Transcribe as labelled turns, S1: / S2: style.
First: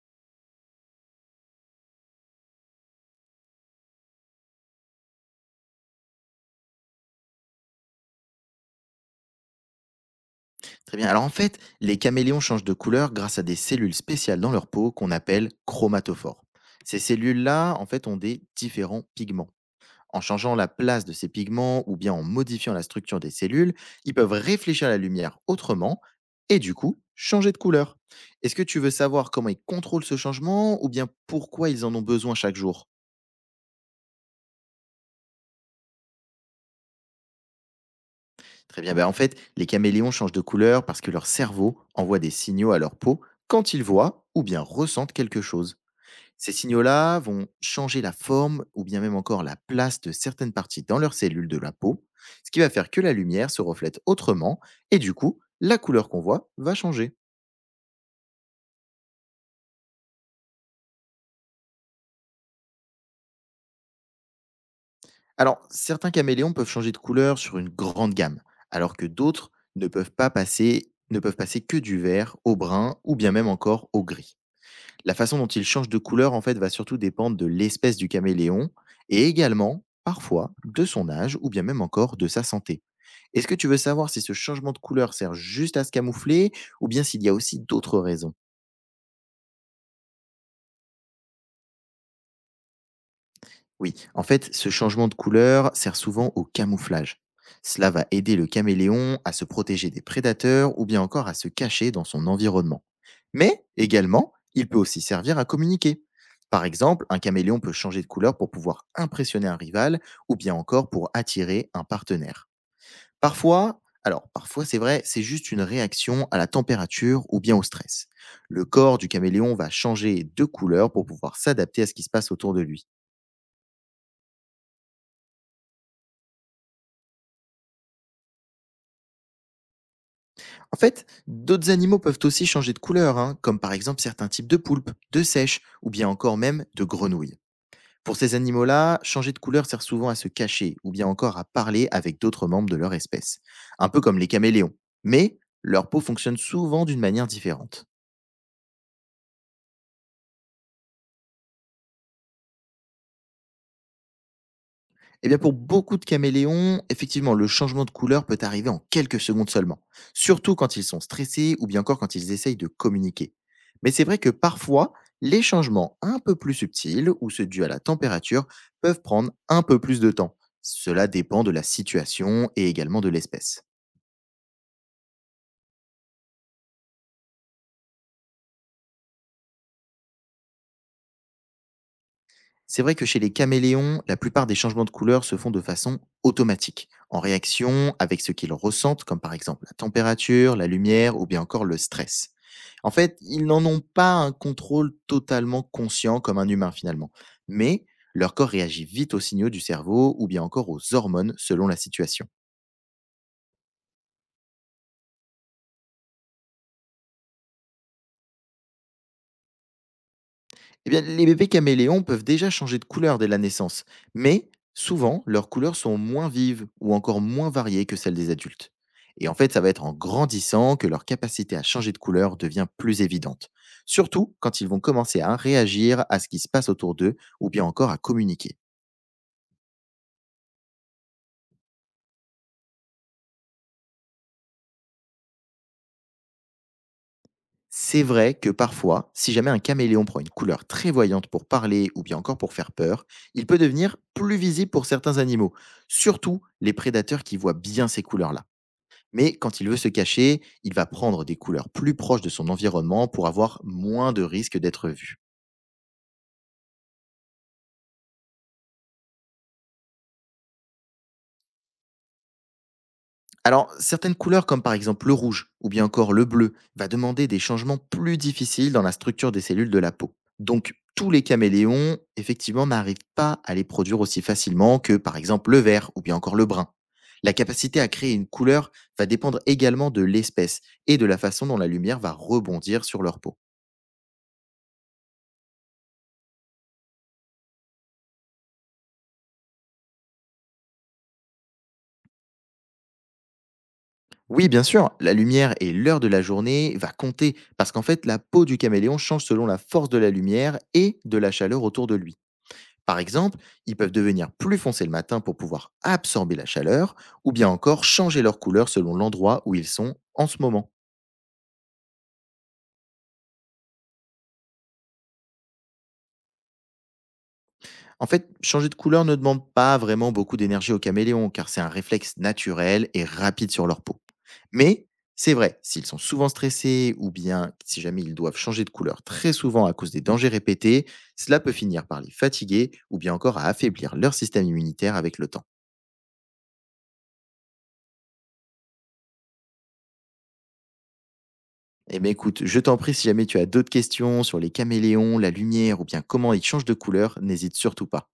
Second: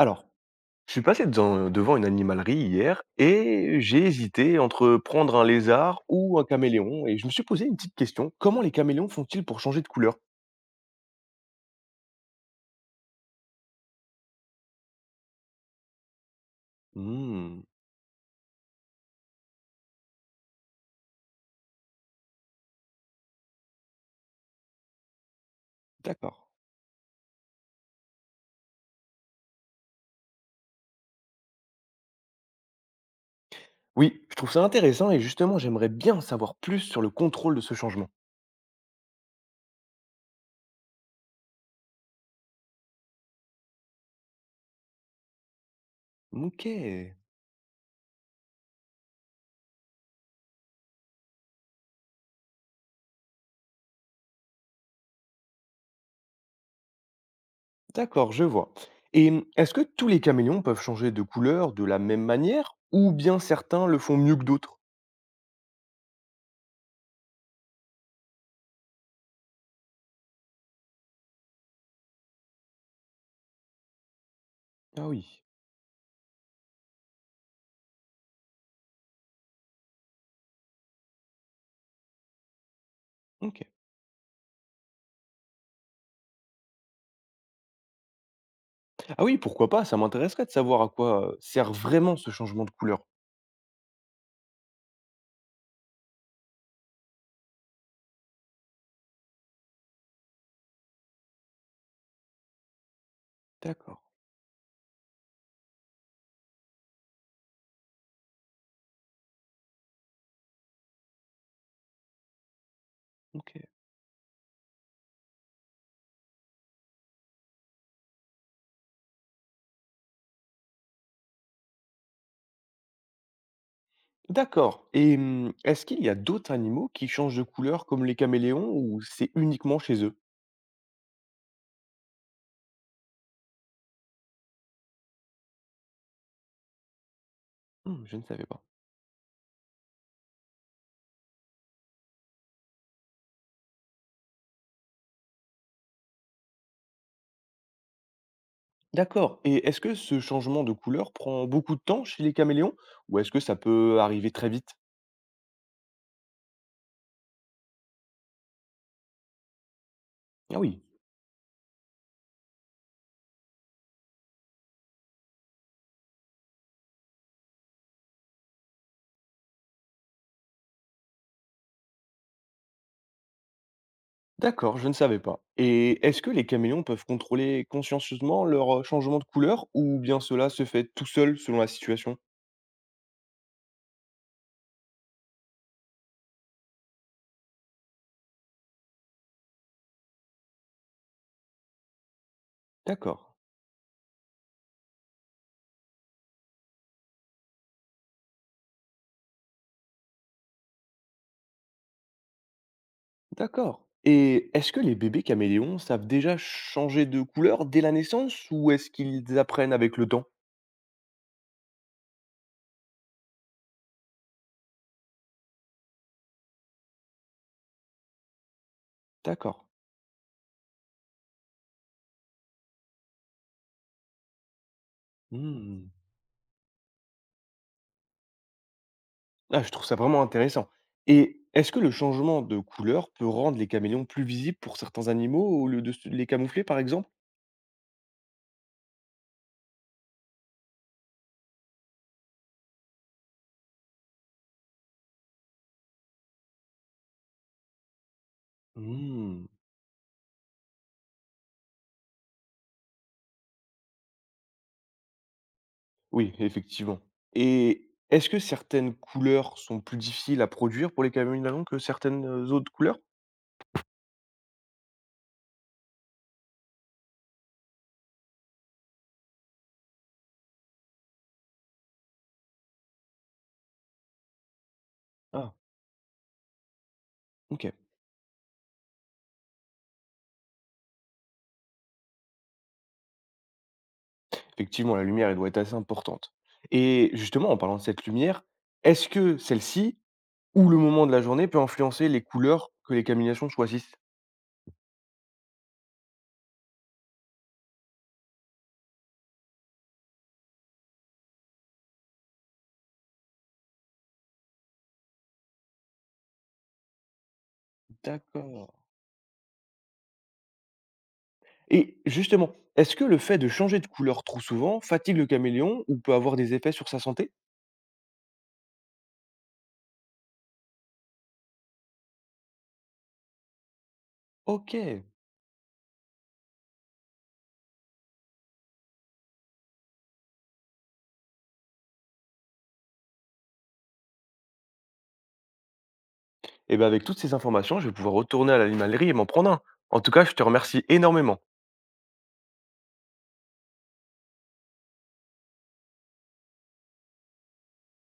S1: Alors, je suis passé devant une animalerie hier et j'ai hésité entre prendre un lézard ou un caméléon et je me suis posé une petite question. Comment les caméléons font-ils pour changer de couleur?
S2: Très bien. Alors en fait, les caméléons changent de couleur grâce à des cellules spéciales dans leur peau qu'on appelle chromatophores. Ces
S1: Hmm.
S2: cellules-là, en fait, ont des différents pigments. En changeant la place de ces pigments ou bien en modifiant la structure des cellules, ils peuvent réfléchir la lumière autrement
S1: D'accord.
S2: et du coup changer de couleur. Est-ce que tu veux savoir comment ils contrôlent ce changement ou bien pourquoi ils en ont besoin chaque jour?
S1: Oui, je trouve ça intéressant et justement j'aimerais bien en savoir plus sur le contrôle de ce changement.
S2: Très bien, ben en fait, les caméléons changent de couleur parce que leur cerveau envoie des signaux à leur peau quand ils voient ou bien ressentent quelque chose. Ces
S1: Ok,
S2: signaux-là vont changer la forme ou bien même encore la place de certaines parties dans leurs cellules de la peau, ce qui va faire que la lumière se reflète autrement et du coup, la couleur qu'on voit va changer.
S1: d'accord, je vois. Et est-ce que tous les caméléons peuvent changer de couleur de la même manière ou bien certains le font mieux que d'autres?
S2: Alors, certains caméléons peuvent changer de couleur sur une grande gamme, alors que d'autres ne peuvent passer que du vert au brun ou bien même encore au gris.
S1: Ah
S2: La
S1: oui,
S2: façon dont il change de couleur, en fait, va surtout dépendre de l'espèce du caméléon et également, parfois, de son âge ou bien même encore de sa santé. Est-ce que
S1: ok.
S2: tu veux savoir si ce changement de couleur sert juste à se camoufler ou bien s'il y a aussi d'autres raisons?
S1: Ah oui, pourquoi pas, ça m'intéresserait de savoir à quoi sert vraiment ce changement de couleur.
S2: Oui, en fait, ce changement de couleur sert souvent au camouflage. Cela va aider le caméléon à se protéger des prédateurs ou bien encore à se cacher dans son environnement. Mais
S1: D'accord,
S2: également, il peut aussi servir à communiquer. Par exemple, un caméléon peut changer de couleur pour pouvoir impressionner un rival ou bien encore pour attirer un partenaire.
S1: OK.
S2: Parfois, c'est vrai, c'est juste une réaction à la température ou bien au stress. Le corps du caméléon va changer de couleur pour pouvoir s'adapter à ce qui se passe autour de lui.
S1: D'accord et mmh, est-ce qu'il y a d'autres animaux qui changent de couleur comme les caméléons ou c'est uniquement chez eux?
S2: En fait, d'autres animaux peuvent aussi changer de couleur, hein, comme par exemple certains types de poulpes, de sèches ou bien encore même de grenouilles.
S1: Mmh, je
S2: Pour
S1: ne
S2: ces
S1: savais pas.
S2: animaux-là, changer de couleur sert souvent à se cacher ou bien encore à parler avec d'autres membres de leur espèce, un peu comme les caméléons. Mais leur peau fonctionne souvent d'une manière différente.
S1: D'accord et est-ce que ce changement de couleur prend beaucoup de temps chez les caméléons ou est-ce que ça peut arriver très vite?
S2: Eh bien, pour beaucoup de caméléons, effectivement, le changement de couleur peut arriver en quelques secondes seulement, surtout
S1: Ah
S2: quand
S1: oui,
S2: ils sont stressés ou bien encore quand ils essayent de communiquer. Mais c'est vrai que parfois, les changements un peu plus subtils ou ceux dus à la température peuvent prendre un peu plus de temps. Cela dépend de la situation et également de l'espèce.
S1: d'accord, je ne savais pas et est-ce que les caméléons peuvent contrôler consciencieusement leur, changement de couleur ou bien cela se fait tout seul selon la situation?
S2: C'est vrai que chez les caméléons, la plupart des changements de couleur se font de façon automatique, en réaction avec ce qu'ils ressentent, comme par exemple la température, la lumière ou bien encore le stress. En fait,
S1: D'accord.
S2: ils n'en ont pas un contrôle totalement conscient comme un humain finalement, mais leur corps réagit vite aux signaux du cerveau ou bien encore aux hormones selon la situation.
S1: D'accord. Et est-ce que les bébés caméléons savent déjà changer de couleur dès la naissance ou est-ce qu'ils apprennent avec le temps?
S2: Eh bien, les bébés caméléons peuvent déjà changer de couleur dès la naissance, mais souvent, leurs couleurs sont moins vives ou encore moins variées que celles des adultes. Et en fait,
S1: D'accord.
S2: ça va être en grandissant que leur capacité à changer de couleur devient plus évidente, surtout quand ils vont commencer à
S1: Hmm.
S2: réagir à ce qui se passe autour d'eux ou bien encore à communiquer.
S1: Ah, je trouve ça vraiment intéressant. Et est-ce que le changement de couleur peut rendre les caméléons plus visibles pour certains animaux au lieu de les camoufler, par exemple?
S2: C'est vrai que parfois, si jamais un caméléon prend une couleur très voyante pour parler ou bien encore pour faire peur, il peut devenir plus visible pour certains animaux, surtout les prédateurs qui voient bien ces couleurs-là. Mais
S1: Hmm.
S2: quand il veut se cacher, il va prendre des couleurs plus proches de son environnement pour avoir moins de risques d'être vu.
S1: Oui, effectivement. Et est-ce que certaines couleurs sont plus difficiles à produire pour les caméléons que certaines autres couleurs?
S2: Alors, certaines couleurs comme par exemple le rouge ou bien encore le bleu va demander des changements plus difficiles dans la structure des cellules de la peau. Donc, tous les caméléons, effectivement, n'arrivent pas à les produire aussi facilement que par exemple
S1: Ah,
S2: le vert ou bien encore le brun. La
S1: ok.
S2: capacité à créer une couleur va dépendre également de l'espèce et de la façon dont la lumière va rebondir sur leur peau.
S1: Effectivement, la lumière, elle doit être assez importante et justement, en parlant de cette lumière, est-ce que celle-ci ou le moment de la journée peut influencer les couleurs que les caminations choisissent?
S2: Oui, bien sûr, la lumière et l'heure de la journée va compter parce qu'en fait, la peau du caméléon change selon la force de la lumière et de la chaleur autour de lui. Par exemple, ils peuvent devenir plus foncés le matin pour pouvoir absorber la chaleur ou bien encore changer leur couleur
S1: D'accord.
S2: selon l'endroit où ils sont en ce moment.
S1: Et justement, est-ce que le fait de changer de couleur trop souvent fatigue le caméléon ou peut avoir des effets sur sa santé?
S2: En fait, changer de couleur ne demande pas vraiment beaucoup d'énergie aux caméléons, car c'est un réflexe naturel et rapide sur leur peau.
S1: Ok.
S2: Mais
S1: Et
S2: c'est vrai, s'ils sont souvent stressés ou bien si jamais ils doivent changer de couleur très souvent à cause des dangers répétés, cela peut finir par les fatiguer ou bien encore à affaiblir leur système immunitaire avec le temps.
S1: ben avec toutes ces informations, je vais pouvoir retourner à l'animalerie et m'en prendre un. En tout cas, je te remercie énormément.
S2: Eh bien écoute, je t'en prie, si jamais tu as d'autres questions sur les caméléons, la lumière ou bien comment ils changent de couleur, n'hésite surtout pas.